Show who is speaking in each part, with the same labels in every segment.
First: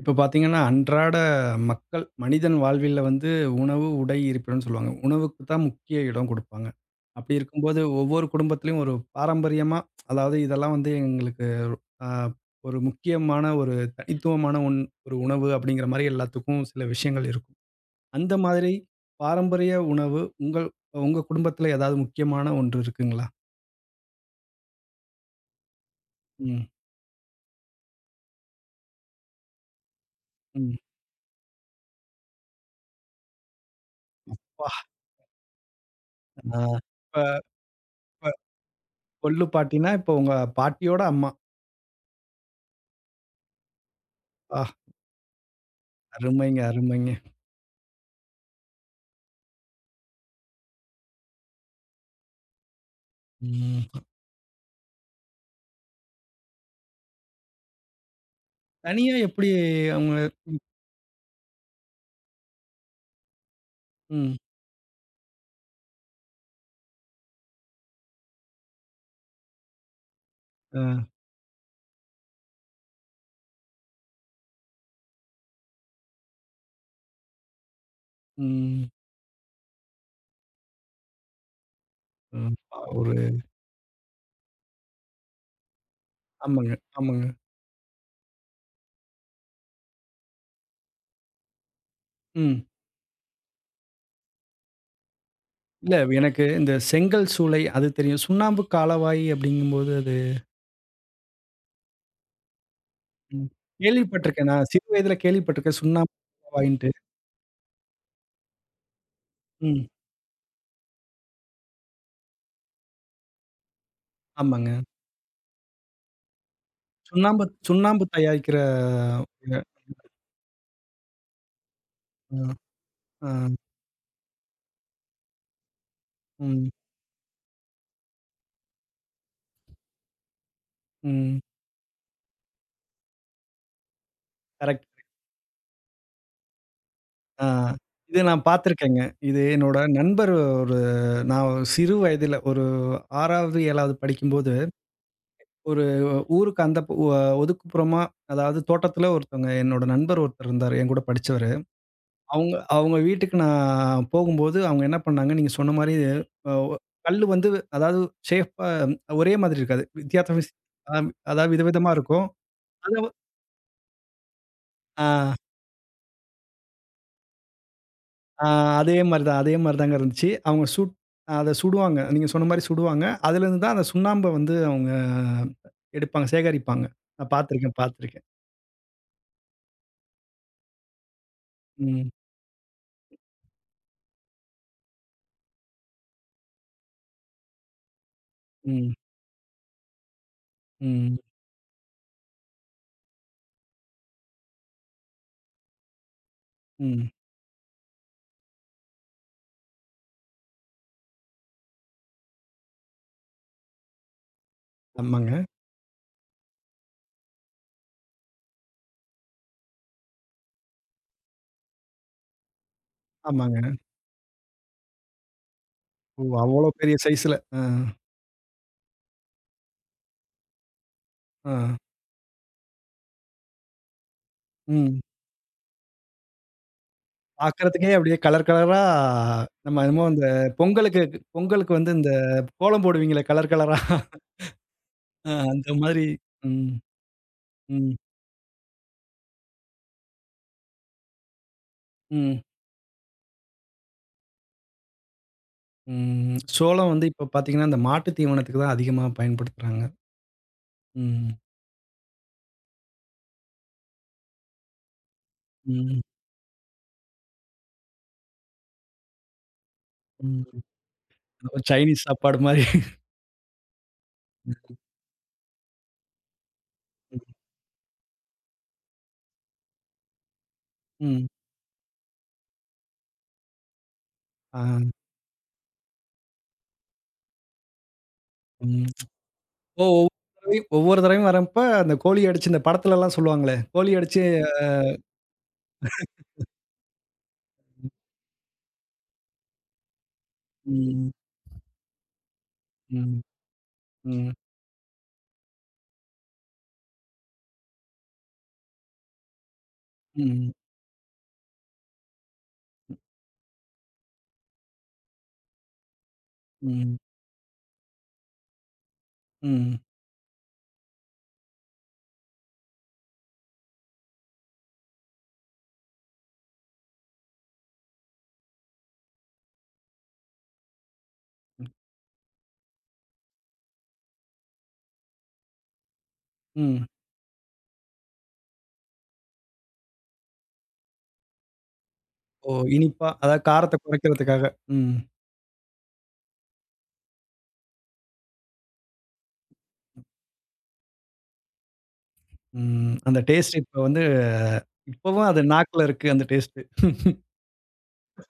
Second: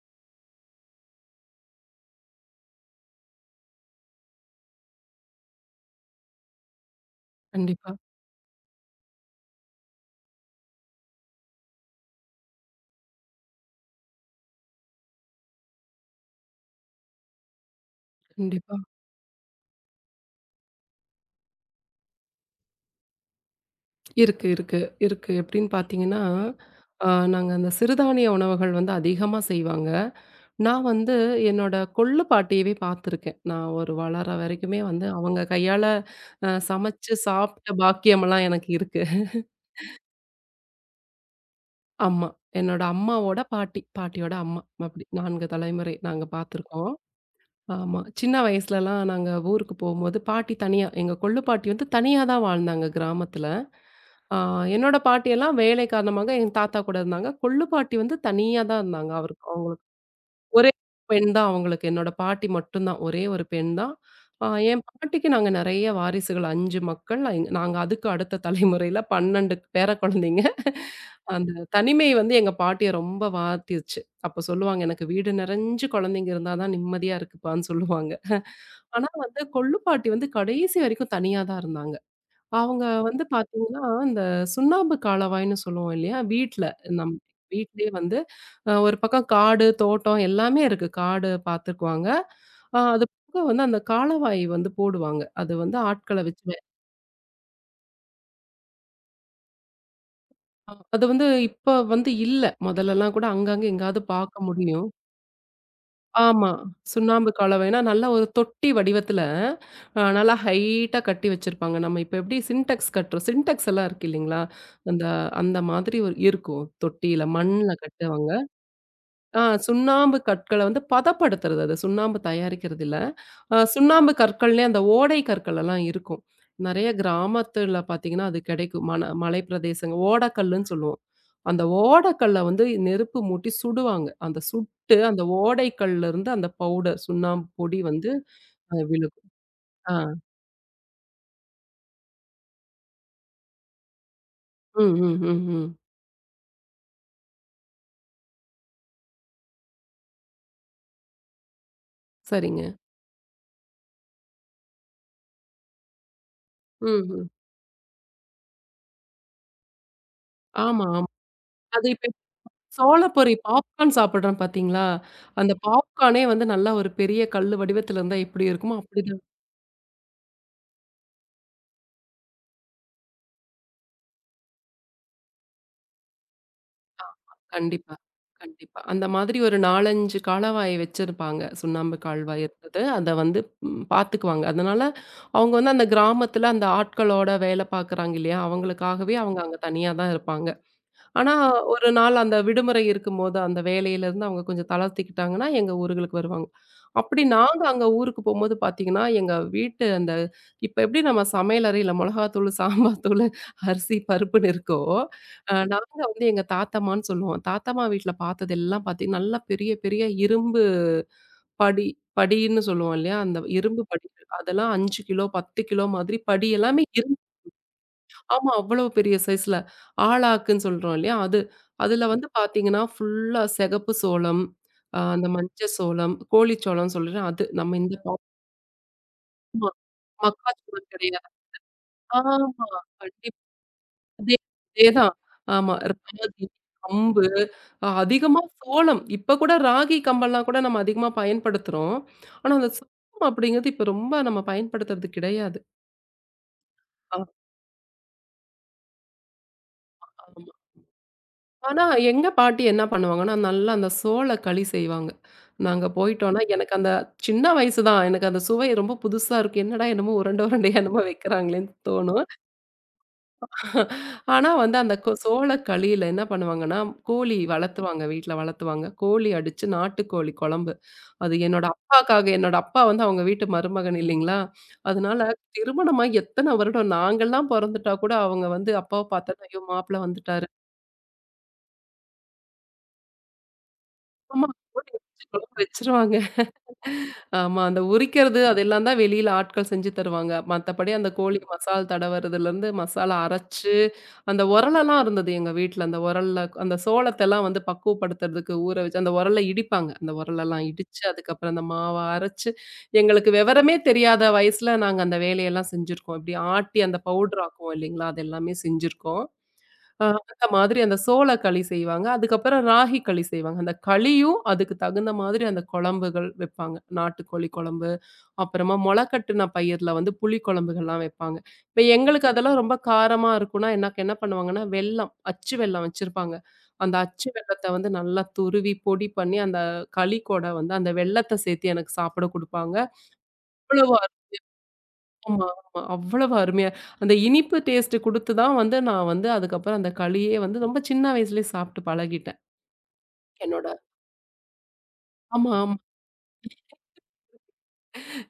Speaker 1: இப்ப பார்த்தீங்கன்னா, அன்றாட மக்கள் மனிதன் வாழ்வில வந்து உணவு, உடை, இருப்பிடம்னு சொல்லுவாங்க. உணவுக்கு தான் முக்கிய இடம் குடுப்பாங்க. அப்படி இருக்கும்போது
Speaker 2: கண்டிப்பா,
Speaker 1: ஒவ்வொரு குடும்பத்திலயும் ஒரு பாரம்பரியமா அதாவது இதெல்லாம் வந்து எங்களுக்கு அ ஒரு முக்கியமான ஒரு தனித்துவமான ஒரு உணவு அப்படிங்கிற மாரி எல்லாத்துக்கும் சில விஷயங்கள் இருக்கும். அந்த மாதிரி
Speaker 2: கண்டிப்பா.
Speaker 1: பாரம்பரிய உணவு உங்க குடும்பத்தில ஏதாவது முக்கியமான ஒன்று இருக்குங்களா?
Speaker 2: இருக்கு, இருக்கு, இருக்கு. எப்படின்னு பார்த்தீங்கன்னா,
Speaker 1: ம்,
Speaker 2: அ நாங்க அந்த சிறுதானிய உணவுகள் வந்து அதிகமா செய்வாங்க.
Speaker 1: ம்.
Speaker 2: நான் வந்து என்னோட கொள்ளு பாட்டியவே பார்த்துருக்கேன். நான் ஒரு வளர
Speaker 1: அப்பா!
Speaker 2: வரைக்குமே வந்து அவங்க கையால
Speaker 1: ஆ.
Speaker 2: சமைச்சு
Speaker 1: இப்ப
Speaker 2: சாப்பிட்ட
Speaker 1: இப்ப
Speaker 2: பாக்கியமெல்லாம் எனக்கு இருக்கு.
Speaker 1: கொள்ளு பாட்டின்னா, இப்ப உங்க பாட்டியோட அம்மா.
Speaker 2: ஆமா. என்னோட அம்மாவோட பாட்டி, பாட்டியோட அம்மா.
Speaker 1: ஆ
Speaker 2: அப்படி 4 தலைமுறை நாங்க
Speaker 1: அருமைங்க,
Speaker 2: பார்த்துருக்கோம்.
Speaker 1: அருமைங்க.
Speaker 2: ஆமா. சின்ன வயசுலலாம் நாங்க ஊருக்கு போம்போது, பாட்டி தனியா எங்க கொள்ளு பாட்டி வந்து தனியா தான் வாழ்ந்தாங்க கிராமத்துல.
Speaker 1: ம்.
Speaker 2: ஆ என்னோட பாட்டியெல்லாம் வேலை காரணமாக எங்க தாத்தா கூட இருந்தாங்க. கொள்ளு பாட்டி வந்து தனியா தான் இருந்தாங்க.
Speaker 1: தனியா
Speaker 2: அவருக்கு
Speaker 1: எப்படி அவங்க?
Speaker 2: ஒரே பெண் தான் அவங்களுக்கு. என்னோட பாட்டி மட்டும் தான். ஒரே ஒரு பெண் தான்.
Speaker 1: ம்.
Speaker 2: என் பாட்டிக்கு நாங்க நெறைய வாரிசுகள் 5 மக்கள். நாங்க அதுக்கு அடுத்த தலைமுறையில 12 பேர குழந்தைங்க.
Speaker 1: அ,
Speaker 2: அந்த தனிமை வந்து எங்க பாட்டிய ரொம்ப வாட்டிருச்சு. அப்ப சொல்லுவாங்க, "எனக்கு வீடு நெறஞ்சு குழந்தைங்க இருந்தா தான் நிம்மதியா இருக்குப்பான்னு" சொல்லுவாங்க.
Speaker 1: ம்.
Speaker 2: ஆனா வந்து கொள்ளு பாட்டி வந்து கடைசி வரைக்கும் தனியா தான் இருந்தாங்க.
Speaker 1: ம்.
Speaker 2: அவங்க
Speaker 1: ஒரு
Speaker 2: வந்து பார்த்தீங்கன்னா, இந்த சுண்ணாம்பு காலவாய்ன்னு சொல்லுவோம் இல்லையா? வீட்ல
Speaker 1: ஆமாங்க,
Speaker 2: நம்
Speaker 1: ஆமாங்க.
Speaker 2: வீட்லயே வந்து ஒரு பக்கம் காடு, தோட்டம் எல்லாமே இருக்கு. காடு பார்த்துக்குவாங்க.
Speaker 1: ம்.
Speaker 2: அது போக வந்து அந்த காலவாய் வந்து போடுவாங்க. அது வந்து
Speaker 1: இல்ல,
Speaker 2: ஆட்கள
Speaker 1: எனக்கு
Speaker 2: வச்சு
Speaker 1: இந்த செங்கல் சூளை அது தெரியும். சுண்ணாம்பு காலவாய் அப்படிங்கும்போது அது
Speaker 2: அது வந்து இப்ப வந்து இல்ல. முதல்லலாம் கூட
Speaker 1: ம்.
Speaker 2: அங்கங்க எங்கேயாவது பார்க்க
Speaker 1: கேள்விப்பட்டுருக்கேன். நான் சிறு
Speaker 2: முடியும்.
Speaker 1: வயதில கேள்விப்பட்டுருக்கேன். சுண்ணாம்பு
Speaker 2: ஆமா.
Speaker 1: காலவாய்ன்ட்டு.
Speaker 2: சுண்ணாம்பு கலவை. ஏன்னா, நல்ல ஒரு தொட்டி வடிவத்துல,
Speaker 1: ம்.
Speaker 2: நல்லா ஹைட்டா கட்டி வச்சிருப்பாங்க. நம்ம இப்ப எப்படி சின்டெக்ஸ் கட்டுறோம். சின்டெக்ஸ் எல்லாம் இருக்கு இல்லைங்களா?
Speaker 1: ஆமாங்க.
Speaker 2: அந்த அந்த மாதிரி ஒரு இருக்கும். தொட்டியில
Speaker 1: சுண்ணாம்பு
Speaker 2: மண்ல
Speaker 1: சுண்ணாம்பு
Speaker 2: கட்டுவாங்க.
Speaker 1: தயாரிக்கிற அ,
Speaker 2: ஆ சுண்ணாம்பு கற்கள வந்து பதப்படுத்துறது அது. சுண்ணாம்பு தயாரிக்கிறது இல்ல.
Speaker 1: அ,
Speaker 2: சுண்ணாம்பு கற்கள்லே அந்த ஓடை கற்கள் எல்லாம் இருக்கும்.
Speaker 1: ம்,
Speaker 2: நெறைய கிராமத்துல பார்த்தீங்கன்னா, அது கிடைக்கும். மன மலை பிரதேசங்க ஓடக்கல்லுன்னு சொல்லுவோம்.
Speaker 1: ம்.
Speaker 2: அந்த ஓடக்கல்ல வந்து நெருப்பு மூட்டி சுடுவாங்க. அந்த
Speaker 1: கரெக்ட்.
Speaker 2: சுட்டு அந்த ஓடைக்கல்லிருந்து அந்த பவுடர்
Speaker 1: ஆ.
Speaker 2: சுண்ணாம்பு பொடி வந்து
Speaker 1: இது நான் பார்த்துருக்கேங்க.
Speaker 2: விழுகும்.
Speaker 1: இது என்னோட
Speaker 2: ஆ.
Speaker 1: நண்பர் ஒரு, நான் சிறு வயதில ஒரு 6வது, 7வது படிக்கும்போது
Speaker 2: ம், ம், ம், ம்.
Speaker 1: ஒரு ஊருக்கு அந்த ப ஒ ஒதுக்குப்புறமா, அதாவது தோட்டத்துல ஒருத்தவங்க என்னோட நண்பர் ஒருத்தர் இருந்தாரு. என் கூட படிச்சவரு. அவங்க
Speaker 2: சரிங்க.
Speaker 1: அவங்க வீட்டுக்கு நான் போகும்போது, அவங்க என்ன பண்ணாங்க, நீங்க சொன்ன மாரி அ ஒ
Speaker 2: ம்,
Speaker 1: கல்லு
Speaker 2: ம்.
Speaker 1: வந்து அதாவது ஷேப்பா ஒரே மாதிரி இருக்காது. வித்தியாசம்
Speaker 2: ஆமா, ஆமா.
Speaker 1: அதாவது
Speaker 2: அது
Speaker 1: விதவிதமா
Speaker 2: இப்ப
Speaker 1: இருக்கும். அத வ
Speaker 2: சோளப்பொரி பாப்கார்ன் சாப்பிடுறோம் பார்த்தீங்களா?
Speaker 1: ஆ,
Speaker 2: அந்த பாப்கார்னே வந்து நல்லா ஒரு பெரிய கல்லு வடிவத்துல இருந்தா
Speaker 1: ஆ,
Speaker 2: எப்படி இருக்குமோ,
Speaker 1: அதே
Speaker 2: அப்படி
Speaker 1: மாரி தான். அதே மாரி தாங்க இருந்துச்சு. அவங்க அத சுடுவாங்க. நீங்க சொன்ன மாரி சுடுவாங்க. அதுலேருந்து தான் அந்த சுண்ணாம்ப வந்து அவங்க எடுப்பாங்க, சேகரிப்பாங்க. நான் பார்த்துருக்கேன்,
Speaker 2: கண்டிப்பா,
Speaker 1: பார்த்துருக்கேன்.
Speaker 2: கண்டிப்பா. அந்த மாதிரி ஒரு 4, 5 காலவாய் வச்சிருப்பாங்க. சுண்ணாம்பு
Speaker 1: ம்,
Speaker 2: கால்வாய் இருந்தது. அத வந்து பார்த்துக்குவாங்க. அதனால அவங்க வந்து அந்த கிராமத்துல அந்த ஆட்களோட வேல பார்க்குறாங்க இல்லையா?
Speaker 1: ம்,
Speaker 2: அவங்களுக்காகவே அவங்க அங்க தனியா தான் இருப்பாங்க.
Speaker 1: ம்,
Speaker 2: ஆனா, ஒரு நாள் அந்த விடுமுறை இருக்கும்போது, அந்த வேலையிலருந்து அவங்க கொஞ்சம் தளர்த்திக்கிட்டாங்கன்னா, எங்க ஊர்களுக்கு வருவாங்க.
Speaker 1: ம்.
Speaker 2: அப்படி நாங்க அங்க ஊருக்கு போம்போது பார்த்தீங்கன்னா, எங்க வீட்டு இப்ப எப்படி நம்ம சமையலறையில மொளகாத்தூளு, சாம்பார் தூளு, அரிசி, பருப்புன்னு இருக்கோ,
Speaker 1: ஆமாங்க,
Speaker 2: நாங்க வந்து எங்க தாத்தம்மான்னு சொல்லுவோம். தாத்தம்மா வீட்ல பார்த்ததெல்லாம் பார்த்தீங்கன்னா, நல்லா பெரிய பெரிய இரும்பு படி படின்னு சொல்லுவோம் இல்லையா? அந்த
Speaker 1: ஆமாங்க.
Speaker 2: இரும்பு படிகள் அதெல்லாம் 5 கிலோ, 10 கிலோ மாதிரி
Speaker 1: ஓ!
Speaker 2: படி
Speaker 1: அவ்வளோ
Speaker 2: எல்லாமே
Speaker 1: பெரிய சைஸ்ல. ஆ,
Speaker 2: ஆமா. அவ்வளோ பெரிய சைஸ்ல. ஆலாக்குன்னு சொல்றோம் இல்லையா? அது.
Speaker 1: ஆ.
Speaker 2: அதுல வந்து பார்த்தீங்கன்னா, ஃபுல்லா சிகப்பு சோளம்,
Speaker 1: ம்.
Speaker 2: அந்த மஞ்ச சோளம், கோழிச்சோளம்னு சொல்றேன் அது. நம்ம
Speaker 1: பார்க்கறதுக்கே
Speaker 2: இந்த
Speaker 1: அப்படியே கலர் கலரா.
Speaker 2: ஆமா.
Speaker 1: நம்ம என்னமோ அந்த
Speaker 2: மக்காச்சோளம்
Speaker 1: பொங்கலுக்கு
Speaker 2: கிடையாது.
Speaker 1: பொங்கலுக்கு வந்து இந்த
Speaker 2: ஆமா.
Speaker 1: கோலம் போடுவீங்களே
Speaker 2: கண்டிப்பா.
Speaker 1: கலர் கலரா.
Speaker 2: அதே அதேதான்.
Speaker 1: ஆ, அந்த
Speaker 2: ஆமா.
Speaker 1: மாதிரி.
Speaker 2: ராகி,
Speaker 1: ம்,
Speaker 2: கம்பு
Speaker 1: ம்,
Speaker 2: அதிகமா சோளம். இப்ப கூட ராகி, கம்பெல்லாம் கூட நம்ம அதிகமா பயன்படுத்துறோம்.
Speaker 1: ம்,
Speaker 2: ஆனா, அந்த சோளம் அப்படிங்கிறது இப்ப ரொம்ப நம்ம பயன்படுத்துறது கிடையாது.
Speaker 1: ம். சோளம் வந்து
Speaker 2: ஆ
Speaker 1: இப்ப பார்த்தீங்கன்னா, இந்த மாட்டு தீவனத்துக்கு தான் அதிகமா பயன்படுத்துறாங்க.
Speaker 2: ஆமா.
Speaker 1: ம்,
Speaker 2: ஆனா, எங்க பாட்டி என்ன பண்ணுவாங்கன்னா, நல்லா அந்த சோள களி செய்வாங்க. நாங்க
Speaker 1: ம்,
Speaker 2: போயிட்டோம்னா, எனக்கு அந்த சின்ன வயசு தான். எனக்கு அந்த சுவை ரொம்ப புதுசா இருக்கும். என்னடா என்னமோ
Speaker 1: ம்.
Speaker 2: உருண்ட உருண்டையா என்னமோ
Speaker 1: என்னமோ
Speaker 2: வைக்கிறாங்களேன்னு
Speaker 1: சைனீஸ்
Speaker 2: தோணும்.
Speaker 1: சாப்பாடு மாரி.
Speaker 2: ஆனா
Speaker 1: ம்,
Speaker 2: வந்து அந்த சோள களியில என்ன பண்ணுவாங்கன்னா,
Speaker 1: ம்.
Speaker 2: கோழி வளர்த்துவாங்க, வீட்ல வளர்த்துவாங்க. கோழி அடிச்சு நாட்டுக்கோழி குழம்பு.
Speaker 1: ம்.
Speaker 2: அது என்னோட அப்பாக்காக என்னோட அப்பா வந்து அவங்க வீட்டு மருமகன் இல்லைங்களா?
Speaker 1: ஆ,
Speaker 2: அதனால திருமணமாகி எத்தன வருடம் நாங்கலாம் பொறந்துட்டா கூட அவங்க வந்து
Speaker 1: ம்.
Speaker 2: அப்பாவ பார்த்தோன்னே, "ஐயோ!
Speaker 1: ஓ!
Speaker 2: மாப்பிள
Speaker 1: ஒவ்வொரு
Speaker 2: வந்துட்டாரு."
Speaker 1: தடவையும் ஒவ்வொரு தடவையும் வரப்ப அந்த கோழி அடிச்சு இந்த படத்துலலாம் சொல்லுவாங்களே, கோழி அடிச்சு
Speaker 2: ஆமா, கோழி அடிச்சு குழம்பு வச்சுருவாங்க. ஆமா. அந்த உரிக்கிறது அதெல்லாம் தான் வெளியில ஆட்கள் செஞ்சு தருவாங்க. மத்தபடி அந்த
Speaker 1: ம்,
Speaker 2: கோழி மசால் தடவுறதுலருந்து, மசாலா
Speaker 1: ம்.
Speaker 2: அரைச்சு,
Speaker 1: ம்.
Speaker 2: அந்த உரலெல்லாம் இருந்தது எங்க வீட்ல. அந்த உரல்ல அந்த சோளத்தெல்லாம் வந்து பக்குவப்படுத்துறதுக்கு ஊற வச்சு அந்த உரல்ல இடிப்பாங்க. அந்த
Speaker 1: ம்.
Speaker 2: உரலெல்லாம் இடிச்சு, அதுக்கப்புறம் அந்த மாவ அரைச்சு, எங்களுக்கு விவரமே தெரியாத வயசுல நாங்க அந்த வேலையெல்லாம் செஞ்சிருக்கோம். இப்படி ஆட்டி
Speaker 1: ம்.
Speaker 2: அந்த பவுடர் ஆக்குவோம் இல்லைங்களா? அது எல்லாமே செஞ்சிருக்கோம்.
Speaker 1: ம்.
Speaker 2: அ அந்த மாதிரி அந்த சோள களி செய்வாங்க. அதுக்கப்புறம் ராகி களி செய்வாங்க. அந்த களியும் அதுக்கு தகுந்த மாதிரி அந்த குழம்புகள் வைப்பாங்க. நாட்டுக்கோழி குழம்பு, அப்புறமா மொள கட்டுன பயிர்ல வந்து புளி குழம்புகள்லாம் வைப்பாங்க. இப்ப எங்களுக்கு அதெல்லாம் ரொம்ப காரமா இருக்கும்னா, எனக்கு என்ன பண்ணுவாங்கன்னா, வெல்லம், அச்சு வெல்லம் வச்சிருப்பாங்க.
Speaker 1: ம்.
Speaker 2: அந்த அச்சு வெல்லத்த வந்து நல்லா துருவி பொடி பண்ணி, அந்த களி கூட வந்து அந்த வெல்லத்த சேர்த்து எனக்கு சாப்பிட
Speaker 1: ஓ!
Speaker 2: குடுப்பாங்க.
Speaker 1: இனிப்பா, அதாவது காரத்த
Speaker 2: அவ்வளவு
Speaker 1: குறைக்கிறதுக்காக. ம்.
Speaker 2: ஆமா, ஆமா. அவ்வளவு அருமையா அந்த இனிப்பு டேஸ்ட் குடுத்து தான் வந்து நான் வந்து அதுக்கப்புறம் அந்த களியே வந்து ரொம்ப சின்ன வயசுலயே சாப்பிட்டு பழகிட்டேன்.
Speaker 1: ம். அந்த டேஸ்ட்
Speaker 2: என்னோட
Speaker 1: இப்ப வந்து இப்பவும் அது
Speaker 2: ஆமா, ஆமா.
Speaker 1: நாக்குல இருக்கு அந்த டேஸ்ட்டு.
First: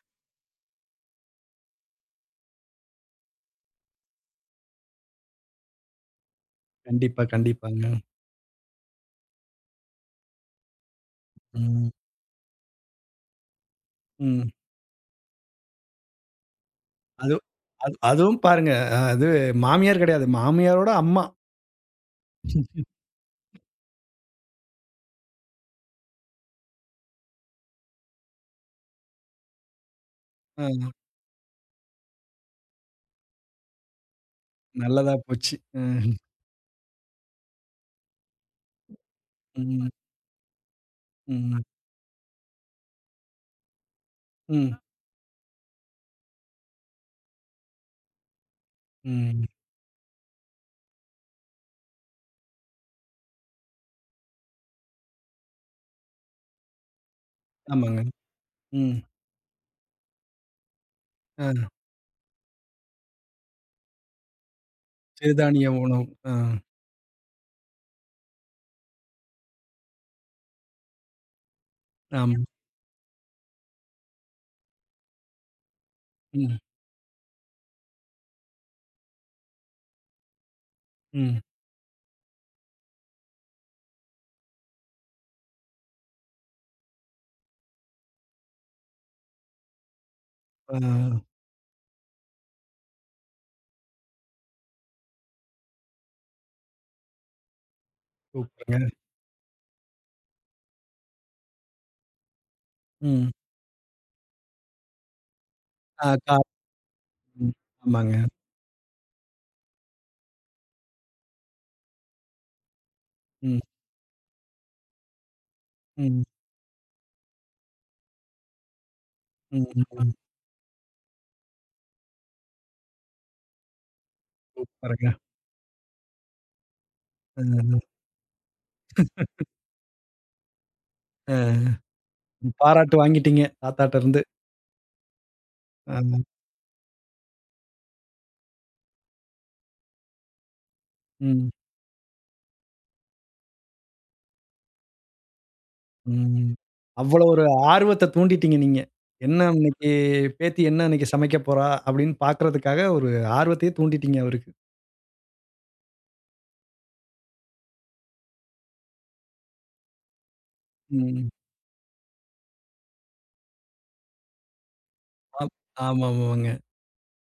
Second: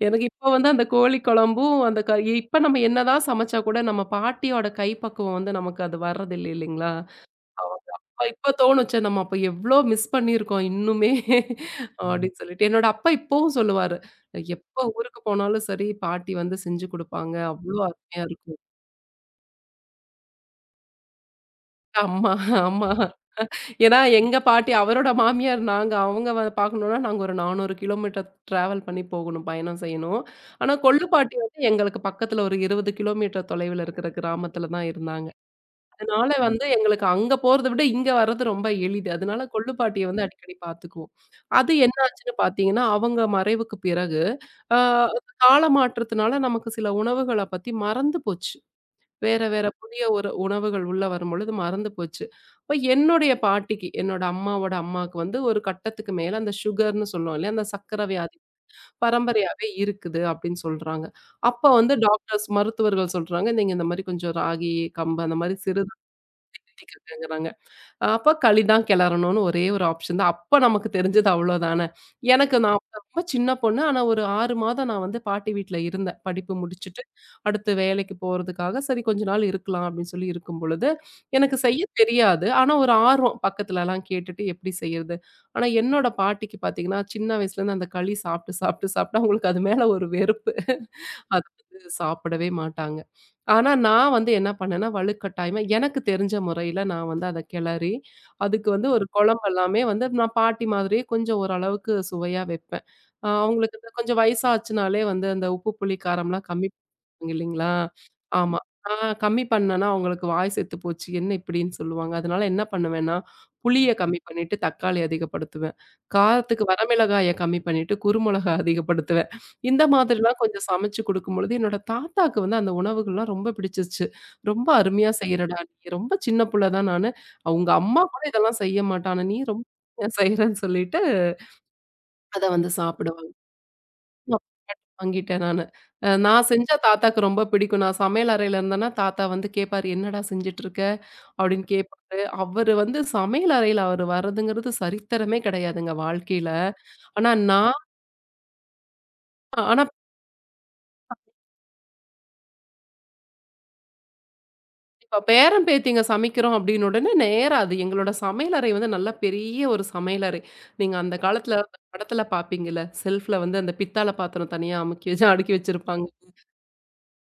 Speaker 2: எனக்கு இப்ப வந்து அந்த கோழி குழம்பும் அந்த இப்ப நம்ம என்னதான் சமைச்சா கூட நம்ம பாட்டியோட கைப்பக்குவம் வந்து நமக்கு அது வர்றதில்ல இல்லைங்களா?
Speaker 1: கண்டிப்பா,
Speaker 2: அவங்க
Speaker 1: கண்டிப்பாங்க.
Speaker 2: அப்ப இப்ப தோணும், "ச்சே நம்ம அப்ப எவ்ளோ மிஸ் பண்ணியிருக்கோம் இன்னுமே" ம்.
Speaker 1: ம்.
Speaker 2: அப்படின்னு சொல்லிட்டு. என்னோட அப்பா இப்பவும் சொல்லுவாரு,
Speaker 1: ம்.
Speaker 2: "எப்ப ஊருக்கு போனாலும் சரி பாட்டி வந்து செஞ்சு
Speaker 1: அது
Speaker 2: குடுப்பாங்க. அவ்ளோ
Speaker 1: அது
Speaker 2: அருமையா
Speaker 1: அதுவும்
Speaker 2: இருக்கும்."
Speaker 1: பாருங்க. அது மாமியார் கிடையாது. மாமியாரோட அம்மா.
Speaker 2: ஆமா, ஆமா. ஏன்னா, எங்க பாட்டி அவரோட மாமியார் நாங்க. அவங்க வ பார்க்கணும்னா, நாங்க ஒரு 400 கிலோமீட்டர் டிராவல் பண்ணி போகணும், பயணம் செய்யணும். ஆனா,
Speaker 1: அ,
Speaker 2: கொள்ளு பாட்டி வந்து எங்களுக்கு பக்கத்துல ஒரு 20 கிலோமீட்டர் தொலைவுல இருக்கிற கிராமத்துல தான்
Speaker 1: நல்லதா
Speaker 2: இருந்தாங்க.
Speaker 1: போச்சு. ம்.
Speaker 2: அதனால ம். வந்து எங்களுக்கு அங்க போறத விட இங்க வர்றது ரொம்ப எளிது. அதனால கொள்ளு
Speaker 1: ம்.
Speaker 2: பாட்டிய வந்து அடிக்கடி பார்த்துக்குவோம்.
Speaker 1: ம்.
Speaker 2: அது என்ன ஆச்சுன்னு பார்த்தீங்கன்னா, அவங்க மறைவுக்கு பிறகு,
Speaker 1: ம்.
Speaker 2: ஆ காலமாற்றத்தினால நமக்கு சில உணவுகள பத்தி மறந்து போச்சு. வேற
Speaker 1: ம்.
Speaker 2: வேற புதிய ஒரு உணவுகள் உள்ள வரும்பொழுது மறந்து போச்சு. அப்ப என்னுடைய பாட்டிக்கு, என்னோட அம்மாவோட அம்மாக்கு வந்து ஒரு கட்டத்துக்கு மேல அந்த சுகர்ன்னு சொல்லுவோம் இல்லையா? அந்த
Speaker 1: ஆமாங்க.
Speaker 2: சர்க்கரை வியாதி
Speaker 1: ம்.
Speaker 2: பரம்பரையாவே இருக்குது அப்படின்னு சொல்றாங்க.
Speaker 1: அ,
Speaker 2: அப்ப வந்து டாக்டர்ஸ் மருத்துவர்கள் சொல்றாங்க, நீங்க இந்த மாரி கொஞ்சம் ராகி, கம்பு அந்த மாரி
Speaker 1: சிறுதானிய உணவு.
Speaker 2: சிறுதானியம்
Speaker 1: அ,
Speaker 2: எடுத்துக்கங்கங்கிறாங்க. அப்ப களி தான் கிளறணும்னு ஒரே ஒரு ஆப்ஷன் தான். அப்ப நமக்கு தெரிஞ்சது அவ்வளோதானே.
Speaker 1: ஆமா.
Speaker 2: எனக்கு நான் அப்ப ரொம்ப சின்ன பொண்ணு. ஆனா ஒரு 6 மாதம் நான் வந்து பாட்டி வீட்ல இருந்தேன். படிப்பு
Speaker 1: ம்.
Speaker 2: முடிச்சுட்டு, அடுத்து வேலைக்கு போறதுக்காக, சரி கொஞ்ச நாள் இருக்கலாம் அப்படின்னு சொல்லி இருக்கும் பொழுது,
Speaker 1: ம்.
Speaker 2: எனக்கு செய்ய தெரியாது. ஆனா ஒரு ஆர்வம் பக்கத்துலலாம் கேட்டுட்டு எப்படி செய்யறது? ஆனா என்னோட பாட்டிக்கு பார்த்தீங்கன்னா, சின்ன வயசுலேருந்து அந்த களி சாப்பிட்டு, சாப்பிட்டு, சாப்பிட்டு அவங்களுக்கு அது மேல ஒரு வெறுப்பு.
Speaker 1: ஆ,
Speaker 2: அது வந்து சாப்பிடவே மாட்டாங்க. ஆனா, நான் வந்து என்ன பண்ணேன்னா, வலுக்கட்டாயமா எனக்கு தெரிஞ்ச முறையில நான் வந்து அத கிளறி, அதுக்கு
Speaker 1: சூப்பருங்க.
Speaker 2: வந்து ஒரு குழம்பு எல்லாமே வந்து நான் பாட்டி மாதிரியே கொஞ்சம் ஓரளவுக்கு சுவையா வைப்பேன்.
Speaker 1: ம்.
Speaker 2: அவங்களுக்கு இந்த கொஞ்சம் வயசாச்சுனாலே வந்து அந்த உப்பு, புளி,
Speaker 1: ஆ கா
Speaker 2: காரம்லாம் கம்மி பண்ணுவாங்க
Speaker 1: ம்.
Speaker 2: இல்லைங்களா?
Speaker 1: ஆமாங்க.
Speaker 2: ஆமா. நான் கம்மி பண்ணேன்னா அவங்களுக்கு வாய் செத்து போச்சு. என்ன இப்படின்னு சொல்லுவாங்க. அதனால என்ன பண்ணுவேன்னா,
Speaker 1: ம்.
Speaker 2: புளிய கம்மி பண்ணிட்டு தக்காளி அதிகப்படுத்துவேன்.
Speaker 1: ம்.
Speaker 2: காரத்துக்கு வரமிளகாய கம்மி பண்ணிட்டு குறுமிளகா அதிகப்படுத்துவேன்.
Speaker 1: ம்.
Speaker 2: இந்த
Speaker 1: ம்.
Speaker 2: மாதிரிலாம் கொஞ்சம் சமைச்சு குடுக்கும்பொழுது, என்னோட தாத்தாக்கு வந்து அந்த உணவுகள்லாம் ரொம்ப பிடிச்சிருச்சு. ரொம்ப அருமையா
Speaker 1: பாருங்க.
Speaker 2: செய்றடா நீ. ரொம்ப சின்ன புள்ள தான் நானு.
Speaker 1: அ,
Speaker 2: உங்க அம்மா கூட இதெல்லாம் செய்ய மாட்டா. ஆனா நீ ரொம்ப அருமையா செய்றன்னு சொல்லிட்டு,
Speaker 1: அ.
Speaker 2: அத வந்து
Speaker 1: பாராட்டு
Speaker 2: சாப்பிடுவாங்க.
Speaker 1: வாங்கிட்டீங்க தாத்தாட்ட இருந்து.
Speaker 2: நான் வாங்கிட்டேன் நானு.
Speaker 1: அ.
Speaker 2: நான் செஞ்சா தாத்தாக்கு ரொம்ப பிடிக்கும். நான் சமையல் அறையில இருந்தேன்னா, தாத்தா வந்து கேட்பாரு, "என்னடா செஞ்சுட்டுருக்க?"
Speaker 1: ம்.
Speaker 2: அப்படின்னு கேட்பாரு. அவரு வந்து சமையல் அறையில அவரு வர்றதுங்கிறது சரித்திரமே கிடையாதுங்க
Speaker 1: ம்.
Speaker 2: வாழ்க்கையில.
Speaker 1: அவ்வளோ
Speaker 2: ஆனா
Speaker 1: ஒரு
Speaker 2: நான்
Speaker 1: ஆர்வத்த தூண்டிட்டீங்க நீங்க. என்ன
Speaker 2: ஆனா
Speaker 1: இன்னைக்கு பேத்தி என்ன இன்னைக்கு சமைக்க போறா? அப்படின்னு பார்க்கறதுக்காக ஒரு ஆர்வத்தையே தூண்டிட்டீங்க அவருக்கு.
Speaker 2: இப்ப பேரன் பேத்திங்க சமைக்கிறோம் அப்படின்னு உடனே நேரா அது எங்களோட சமையலறை வந்து நல்ல பெரிய ஒரு சமையலறை. நீங்க அந்த
Speaker 1: ம்.
Speaker 2: காலத்துல அந்த படத்துல பார்ப்பீங்கல்ல, செல்ஃப்ல வந்து அந்த பித்தள பாத்திரம் தனியா அமுக்கி வச்சு
Speaker 1: ஆம்.
Speaker 2: அடுக்கி வச்சிருப்பாங்க.
Speaker 1: ஆமாமாங்க.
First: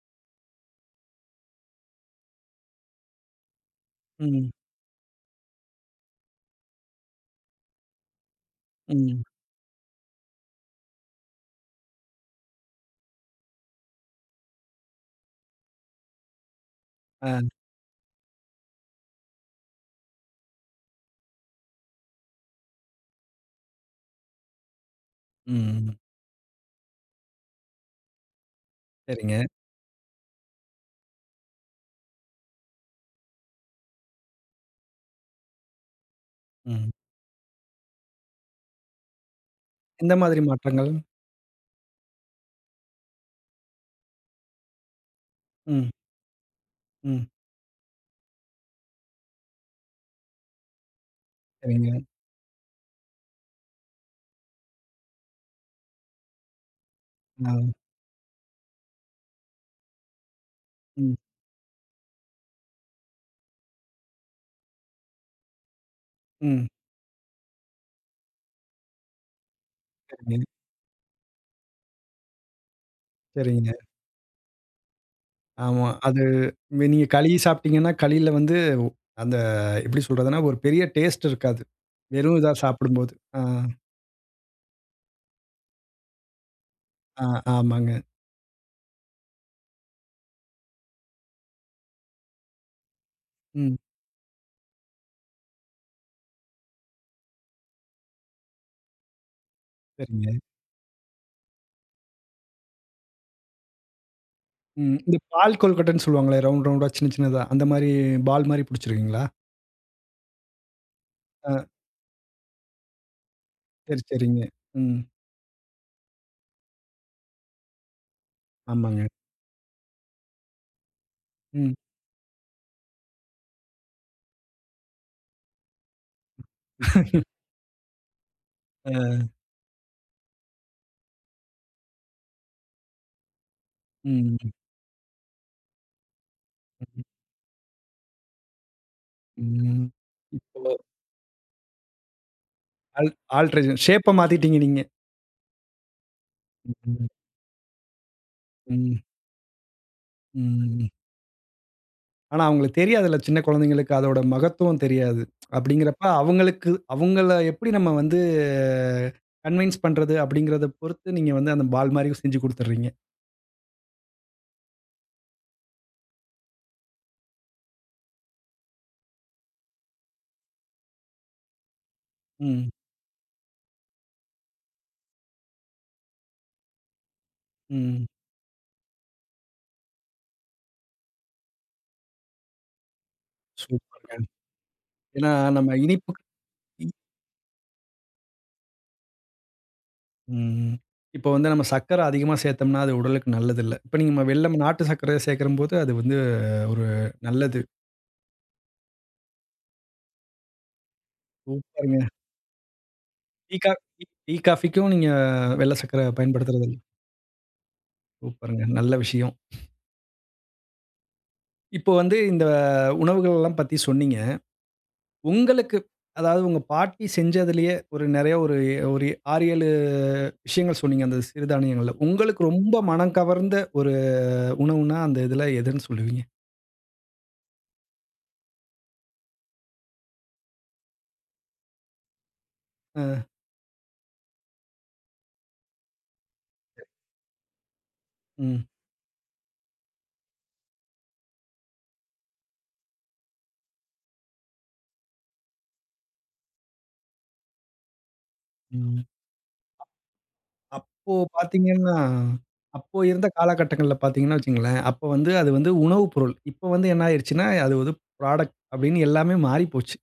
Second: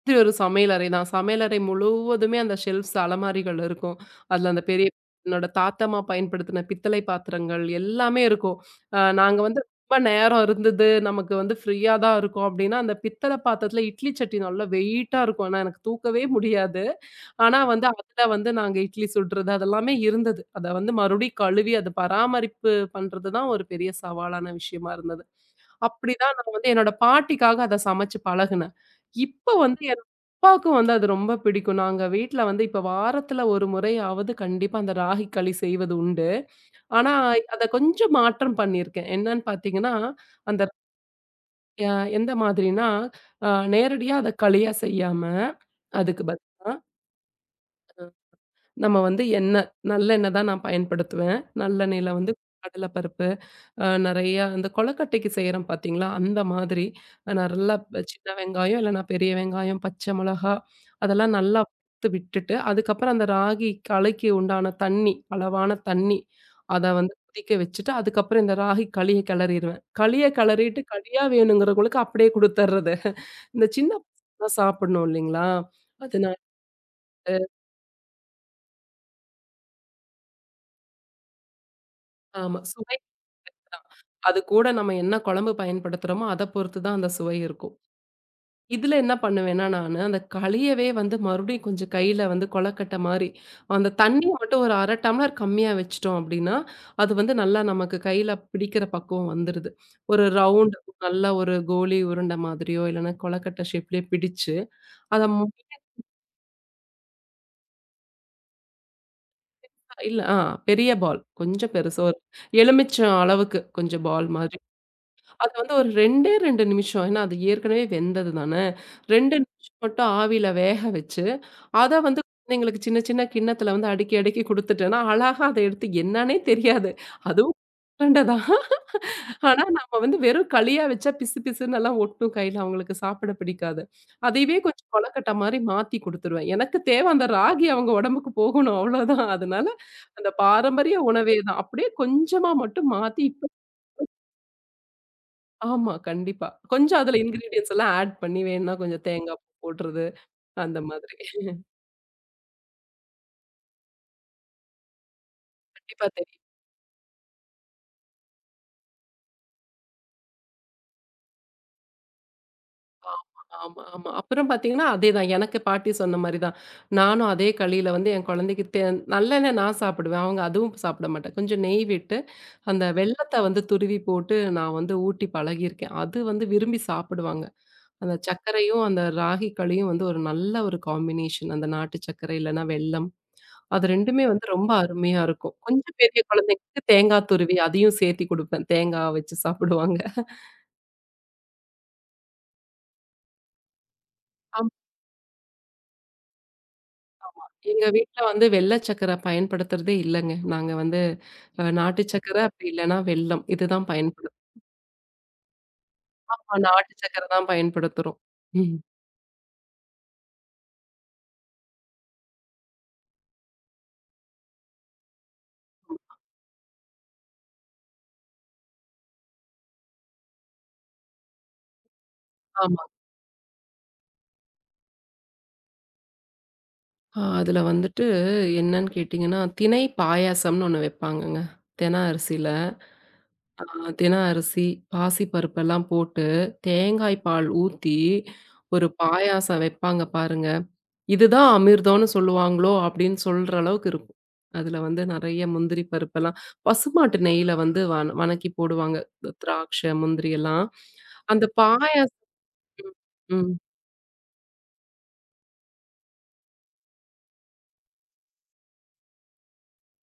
Speaker 2: இது ஒரு சமையலறை தான். சமையலறை முழுவதுமே அந்த ஷெல்ஃப்ஸ் அலமாரிகள் இருக்கும்.
Speaker 1: ம்.
Speaker 2: அதுல அந்த பெரிய என்னோட தாத்தம்மா பயன்படுத்தின பித்தளை பாத்திரங்கள் எல்லாமே இருக்கும்.
Speaker 1: ம்.
Speaker 2: நாங்க வந்து ரொம்ப நேரம் இருந்தது, நமக்கு வந்து ஃப்ரீயா தான் இருக்கும் அப்படின்னா, அந்த பித்தள பாத்திரத்துல இட்லி சட்டி நல்லா வெயிட்டா இருக்கும். ஆனா எனக்கு தூக்கவே முடியாது.
Speaker 1: ஆ.
Speaker 2: ஆனா வந்து அதுல வந்து நாங்க இட்லி சுடுறது அதெல்லாமே இருந்தது. அத வந்து மறுபடியும் கழுவி அத பராமரிப்பு பண்றது தான் ஒரு பெரிய சவாலான விஷயமா இருந்தது.
Speaker 1: ம்.
Speaker 2: அப்படிதான் நான் வந்து என்னோட பாட்டிக்காக அத சமைச்சு பழகுனேன்.
Speaker 1: சரிங்க.
Speaker 2: இப்ப வந்து என் அப்பாவுக்கும் வந்து அது ரொம்ப பிடிக்கும். நாங்க வீட்ல வந்து இப்ப வாரத்துல ஒரு முறையாவது கண்டிப்பா அந்த ராகி களி செய்வது உண்டு.
Speaker 1: ம்.
Speaker 2: ஆனா அத கொஞ்சம் மாற்றம் பண்ணியிருக்கேன். என்னன்னு பார்த்தீங்கன்னா,
Speaker 1: எந்த மாதிரி
Speaker 2: அந்த
Speaker 1: மாற்றங்கள்?
Speaker 2: அ எந்த மாதிரின்னா, அ நேரடியா அத களியா செய்யாம,
Speaker 1: ம்.
Speaker 2: அதுக்கு பதிலா
Speaker 1: ம்.
Speaker 2: நம்ம வந்து எண்ணெய், நல்லெண்ணெய் தான் நான் பயன்படுத்துவேன்.
Speaker 1: சரிங்க.
Speaker 2: நல்லெண்ணெயில வந்து கடல பருப்பு, நெறைய அந்த கொழுக்கட்டைக்கு செய்றோம் பார்த்தீங்களா? அந்த மாதிரி நல்லா
Speaker 1: ஆ.
Speaker 2: சின்ன வெங்காயம் இல்லன்னா பெரிய வெங்காயம், பச்சை மிளகா
Speaker 1: ம்.
Speaker 2: அதெல்லாம் நல்லா வறுத்து விட்டுட்டு, அதுக்கப்புறம் அந்த ராகி கலைக்கு உண்டான தண்ணி, அளவான தண்ணி
Speaker 1: ம்.
Speaker 2: அத வந்து கொதிக்க வச்சுட்டு, அதுக்கப்புறம் இந்த ராகி களிய கிளறிருவேன். களிய
Speaker 1: சரிங்க.
Speaker 2: கிளறிட்டு களியா வேணுங்கிறவங்களுக்கு அப்படியே குடுத்துர்றது. இந்த
Speaker 1: சரிங்க.
Speaker 2: சின்ன பசங்கலாம் சாப்பிடணும் இல்லைங்களா?
Speaker 1: ஆமா. அது
Speaker 2: அதனால
Speaker 1: மே- நீங்க களி சாப்பிட்டீங்கன்னா, களியில வந்து அந்த எப்படி சொல்றதுன்னா, ஒரு பெரிய டேஸ்ட் இருக்காது. வெறும் இதா
Speaker 2: ஆமா, சுவை
Speaker 1: சாப்பிடும்போது. ஆ,
Speaker 2: தான். அது கூட நம்ம என்ன குழம்பு பயன்படுத்துறோமோ, அத பொறுத்து தான் அந்த
Speaker 1: ஆ,
Speaker 2: சுவை இருக்கும்.
Speaker 1: ஆமாங்க.
Speaker 2: இதுல என்ன பண்ணுவேன்னா, நானு அந்த களியவே வந்து மறுபடியும் கொஞ்சம் கையில வந்து கொழக்கட்ட மாரி,
Speaker 1: ம்.
Speaker 2: அந்த தண்ணிய மட்டும் ஒரு 1/2 டம்ளர் கம்மியா வச்சுட்டோம் அப்டின்னா, அது வந்து நல்லா நமக்கு கையில பிடிக்கிற பக்குவம் வந்துருது. ஒரு
Speaker 1: சரிங்க.
Speaker 2: ரவுண்ட் நல்ல ஒரு கோலி உருண்ட மாதிரியோ, இல்லன்னா கொழக்கட்ட ஷேப்லயே பிடிச்சு,
Speaker 1: ம். இந்த
Speaker 2: அத
Speaker 1: பால்
Speaker 2: முடியா
Speaker 1: கொழுக்கட்டைன்னு சொல்லுவாங்களே, ரவுண்ட் ரவுண்டா சின்ன சின்னதா, அந்த மாரி பால் மாரி புடிச்சிருக்கீங்களா?
Speaker 2: இல்ல, பெரிய பால்
Speaker 1: ஆ.
Speaker 2: கொஞ்சம் பெருசா ஒரு எலுமிச்சம் அளவுக்கு
Speaker 1: சரி,
Speaker 2: கொஞ்சம் பால்
Speaker 1: சரிங்க.
Speaker 2: மாரி
Speaker 1: ம்.
Speaker 2: அது வந்து ஒரு 2, 2 நிமிஷம். ஏன்னா அது ஏற்கனவே வெந்தது தான.
Speaker 1: ஆமாங்க.
Speaker 2: 2 நிமிஷம் மட்டும் ஆவியில வேக வச்சு,
Speaker 1: ம்.
Speaker 2: அத வந்து குழந்தைங்களுக்கு சின்ன சின்ன கிண்ணத்துல வந்து அடுக்கி அடுக்கி குடுத்துட்டேன்னா, அழகா அத எடுத்து என்னான்னே தெரியாது. அதுவும் உருண்ட தான்.
Speaker 1: ஆ.
Speaker 2: ஆனா நம்ம வந்து வெறும் களியா வச்சா பிசு பிசுன்னு எல்லாம் ஒட்டும் கையில. அவங்களுக்கு சாப்பிட பிடிக்காது.
Speaker 1: ம்.
Speaker 2: அதையவே கொஞ்சம் கொழக்கட்ட மாரி மாத்தி குடுத்துருவேன். எனக்கு தேவ அந்த ராகி அவங்க உடம்புக்கு போகணும் அவ்வளோதான். அதனால
Speaker 1: ம்.
Speaker 2: அந்த
Speaker 1: இப்போ
Speaker 2: பாரம்பரிய உணவே தான். அப்படியே கொஞ்சமா மட்டும்
Speaker 1: ஆல்
Speaker 2: மாத்தி
Speaker 1: ஆல்ட்ரேஷன் ஷேப்ப மாத்திட்டீங்க நீங்க.
Speaker 2: ஆமா, கண்டிப்பா. கொஞ்சம்
Speaker 1: ம்.
Speaker 2: அதுல இன்கிரீடியன்ட்ஸ் எல்லாம் ஆட் பண்ணி வேணும்னா
Speaker 1: ம்.
Speaker 2: கொஞ்சம் தேங்காய் பூ போடுறது, அந்த
Speaker 1: ம்.
Speaker 2: மாதிரி.
Speaker 1: ஆனா அவங்களுக்கு தெரியாதுல்ல, சின்ன குழந்தைங்களுக்கு அதோட மகத்துவம் தெரியாது. அப்படிங்கிறப்ப
Speaker 2: கண்டிப்பா தெரியும்.
Speaker 1: அவங்களுக்கு அவங்கள எப்படி நம்ம வந்து கன்வின்ஸ் பண்றது அப்படிங்கிறத பொறுத்து நீங்க வந்து அந்த பால் மாரி செஞ்சு குடுத்துடுறீங்க.
Speaker 2: ஆமா, ஆமா, ஆமா. அப்புறம் பார்த்தீங்கன்னா, அதேதான் எனக்கு பாட்டி சொன்ன மாரி தான். நானும் அதே களியில வந்து என் குழந்தைக்கு நல்லெண்ணெய் நான் சாப்பிடுவேன். அவங்க அதுவும் சாப்பிட மாட்டா. கொஞ்சம் நெய் விட்டு,
Speaker 1: ம்,
Speaker 2: அந்த வெல்லத்த வந்து துருவி போட்டு நான் வந்து ஊட்டி பழகியிருக்கேன். அது வந்து விரும்பி சாப்பிடுவாங்க.
Speaker 1: ம்.
Speaker 2: அந்த சர்க்கரையும், அந்த ராகி களியும் வந்து ஒரு நல்ல ஒரு காம்பினேஷன். அந்த நாட்டு சர்க்கரை இல்லன்னா வெல்லம். அது
Speaker 1: சூப்பர்ங்க.
Speaker 2: 2மே வந்து ரொம்ப அருமையா
Speaker 1: ஏன்னா
Speaker 2: இருக்கும்.
Speaker 1: நம்ம
Speaker 2: கொஞ்சம்
Speaker 1: இனிப்புக்கு
Speaker 2: பெரிய குழந்தைங்களுக்கு தேங்காய் துருவி அதையும் சேர்த்தி குடுப்பேன். தேங்காய் வச்சு சாப்பிடுவாங்க.
Speaker 1: ம். இப்போ வந்து நம்ம சர்க்கரை அதிகமா சேர்த்தோம்னா, அது உடலுக்கு நல்லதில்ல. இப்ப நீங்க நம்ம வெல்லம்
Speaker 2: ஆமா.
Speaker 1: நாட்டு சர்க்கரைய சேர்க்கிறம்போது அது வந்து ஒரு நல்லது.
Speaker 2: எங்க வீட்ல வந்து வெள்ள சக்கர பயன்படுத்துறதே இல்லங்க. நாங்க வந்து
Speaker 1: சூப்பருங்க.
Speaker 2: நாட்டு சக்கர அப்படி இல்லன்னா வெல்லம்.
Speaker 1: டீ, கா
Speaker 2: இதுதான்
Speaker 1: டீ
Speaker 2: பயன்படுத்துறோம்.
Speaker 1: காஃபிக்கும் நீங்க வெள்ள சர்க்கரை
Speaker 2: ஆமா,
Speaker 1: பயன்படுத்துறதில்ல.
Speaker 2: நாட்டு சக்கர தான் பயன்படுத்துறோம்.
Speaker 1: சூப்பருங்க.
Speaker 2: ம்.
Speaker 1: நல்ல விஷயம். இப்போ வந்து இந்த உணவுகள் எல்லாம் பத்தி சொன்னீங்க. உங்களுக்கு அதாவது உங்க பாட்டி செஞ்சதுலயே ஒரு நெறைய ஒரு ஒரு 6, 7 விஷயங்கள் சொன்னீங்க அந்த சிறுதானியங்கள்ல. உங்களுக்கு ரொம்ப
Speaker 2: ஆமா.
Speaker 1: மனம் கவர்ந்த ஒரு உணவுனா அந்த இதுல எதுன்னு சொல்லுவீங்க?
Speaker 2: அதுல வந்துட்டு என்னன்னு கேட்டீங்கன்னா, திணை பாயாசம்னு ஒண்ணு வைப்பாங்கங்க. தென அரிசியில.
Speaker 1: அ,
Speaker 2: தின அரிசி, பாசி பருப்பெல்லாம் போட்டு, தேங்காய் பால் ஊத்தி
Speaker 1: ம்.
Speaker 2: ஒரு பாயாசம் வைப்பாங்க பாருங்க. இதுதான் அமிர்தம்னு சொல்லுவாங்களோ அப்படின்னு சொல்ற அளவுக்கு இருக்கும். அதுல வந்து நெறைய முந்திரி பருப்பெல்லாம் பசுமாட்டு நெய்யில வந்து வன வணக்கி போடுவாங்க.
Speaker 1: ம்.
Speaker 2: இந்த திராட்சை, முந்திரி எல்லாம்.
Speaker 1: அப்போ
Speaker 2: அந்த
Speaker 1: பார்த்தீங்கன்னா,
Speaker 2: பாயாசம்
Speaker 1: அப்போ இருந்த
Speaker 2: ம்.
Speaker 1: காலகட்டங்கள்ல பார்த்தீங்கன்னு வச்சுக்கங்களேன், அப்போ வந்து அது வந்து உணவு பொருள். இப்போ வந்து என்ன ஆயிருச்சுன்னா, அது ஒரு ப்ராடக்ட் அப்படின்னு எல்லாமே மாறி போச்சு.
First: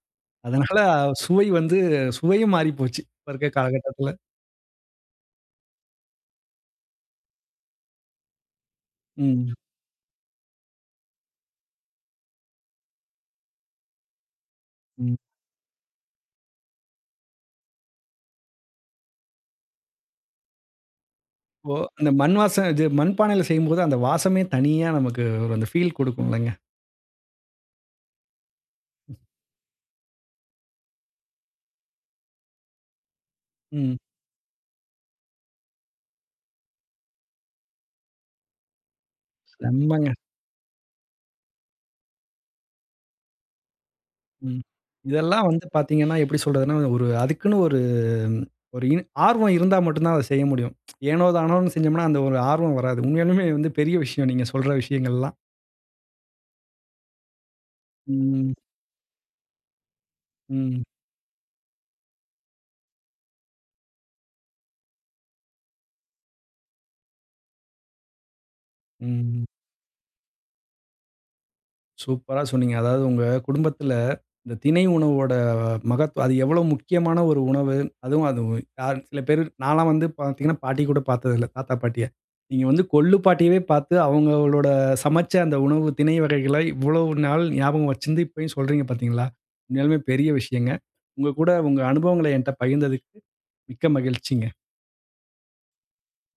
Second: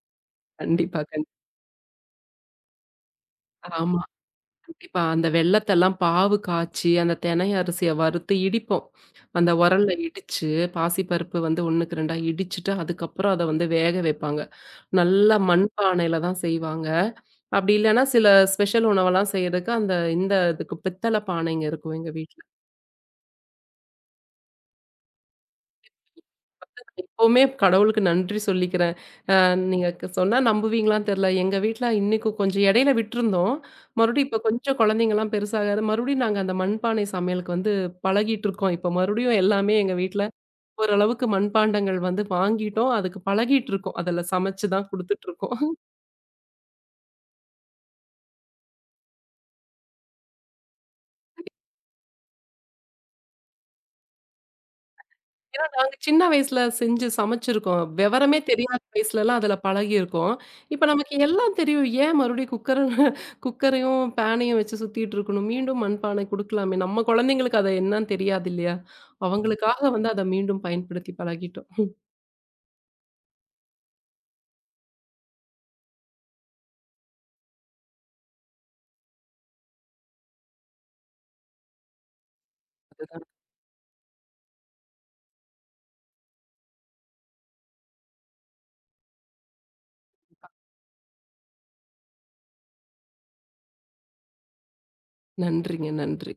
Speaker 1: அதனால
Speaker 2: கண்டிப்பா, கண்டிப்பா.
Speaker 1: சுவை வந்து சுவையும் மாறி போச்சு. இப்ப இருக்க
Speaker 2: ஆமா.
Speaker 1: காலகட்டத்துல.
Speaker 2: கண்டிப்பா. அந்த வெல்லத்தெல்லாம் பாவு காய்ச்சி, அந்த தெனை அரிசிய வறுத்து இடிப்போம். அந்த உரல்ல இடிச்சு, பாசிப்பருப்பு வந்து 1க்கு 2ஆ இடிச்சுட்டு, அதுக்கப்புறம் அத வந்து வேக வைப்பாங்க.
Speaker 1: ம்.
Speaker 2: நல்லா மண்பானையில தான் செய்வாங்க. அப்படி இல்லன்னா, சில ஸ்பெஷல் உணவெல்லாம் செய்றதுக்கு அந்த இந்த இதுக்கு பித்தள பானைங்க
Speaker 1: இப்போ
Speaker 2: இருக்கும்
Speaker 1: அந்த
Speaker 2: எங்க
Speaker 1: மண்
Speaker 2: வீட்ல.
Speaker 1: வாசம் இது மண் பானையில செய்யும்போது, அந்த வாசமே தனியா நமக்கு ஒரு அந்த ஃபீல் குடுக்கும்லங்க.
Speaker 2: எப்பவுமே கடவுளுக்கு நன்றி சொல்லிக்கிற நீங்க சொன்னா நம்புவீங்களான்னு தெரியல. எங்க வீட்ல இன்னைக்கு கொஞ்சம் இடையில விட்டுருந்தோம்.
Speaker 1: ம்.
Speaker 2: மறுபடியும் இப்ப கொஞ்சம் குழந்தைங்கலாம் பெருசாக மறுபடியும் நாங்க அந்த மண்பானை சமையலுக்கு வந்து பழகிட்டுருக்கோம். இப்ப மறுபடியும் எல்லாமே எங்க
Speaker 1: செம்மங்க.
Speaker 2: வீட்ல ஓரளவுக்கு மண்பாண்டங்கள் வந்து வாங்கிட்டோம். அதுக்கு பழகிட்டுருக்கோம். அதுல
Speaker 1: ம்.
Speaker 2: சமைச்சு தான்
Speaker 1: இதெல்லாம் வந்து
Speaker 2: குடுத்துட்டுருக்கோம்.
Speaker 1: பாத்தீங்கன்னா, எப்படி சொல்றதுன்னா, ஒரு அதுக்குன்னு ஒரு ஒரு இன் ஆர்வம் இருந்தா மட்டும் தான் அத செய்ய முடியும். ஏனோ தானோன்னு செஞ்சோம்னா, அந்த ஒரு ஆர்வம் வராது. உண்மையாலுமே வந்து பெரிய விஷயம் நீங்க சொல்ற விஷயங்கள்லாம்.
Speaker 2: சின்ன வயசுல செஞ்சு சமைச்சிருக்கோம். விவரமே
Speaker 1: ம்.
Speaker 2: தெரியாத வயசுலலாம் அதில பழகியிருக்கோம்.
Speaker 1: ம்.
Speaker 2: இப்ப நமக்கு எல்லாம் தெரியும். ஏன் மறுபடியும் குக்கரையும், பேனையும் வச்சு சுத்திட்டு இருக்கணும்? மீண்டும் மண்பானை குடுக்கலாமே! நம்ம குழந்தைங்களுக்கு அது என்னன்னு தெரியாது இல்லயா!
Speaker 1: ம்.
Speaker 2: அவங்களுக்காக வந்து அத மீண்டும் பயன்படுத்தி பழகிட்டோம்.
Speaker 1: சூப்பரா சொன்னீங்க. அதாவது உங்க குடும்பத்துல இந்த திணை உணவோட மகத்துவம் அது எவ்வளோ முக்கியமான ஒரு உணவு. அதுவும் அது யார் சில பேர் நான்லாம் வந்து பார்த்தீங்கன்னா, பாட்டி கூட பார்த்ததில்ல. தாத்தா, பாட்டிய. நீங்க வந்து கொள்ளு
Speaker 2: அதுதான்.
Speaker 1: பாட்டியவே பார்த்து அவங்களோட சமைச்ச அந்த உணவு திணை வகைகள இவ்வளவு நாள் ஞாபகம் வச்சிருந்து இப்பயும் சொல்றீங்க பார்த்தீங்களா? உண்மையாலுமே பெரிய விஷயங்க. உங்க கூட உங்க அனுபவங்கள என்ட்ட பகிர்ந்ததுக்கு மிக்க மகிழ்ச்சிங்க.
Speaker 2: நன்றிங்க, நன்றி.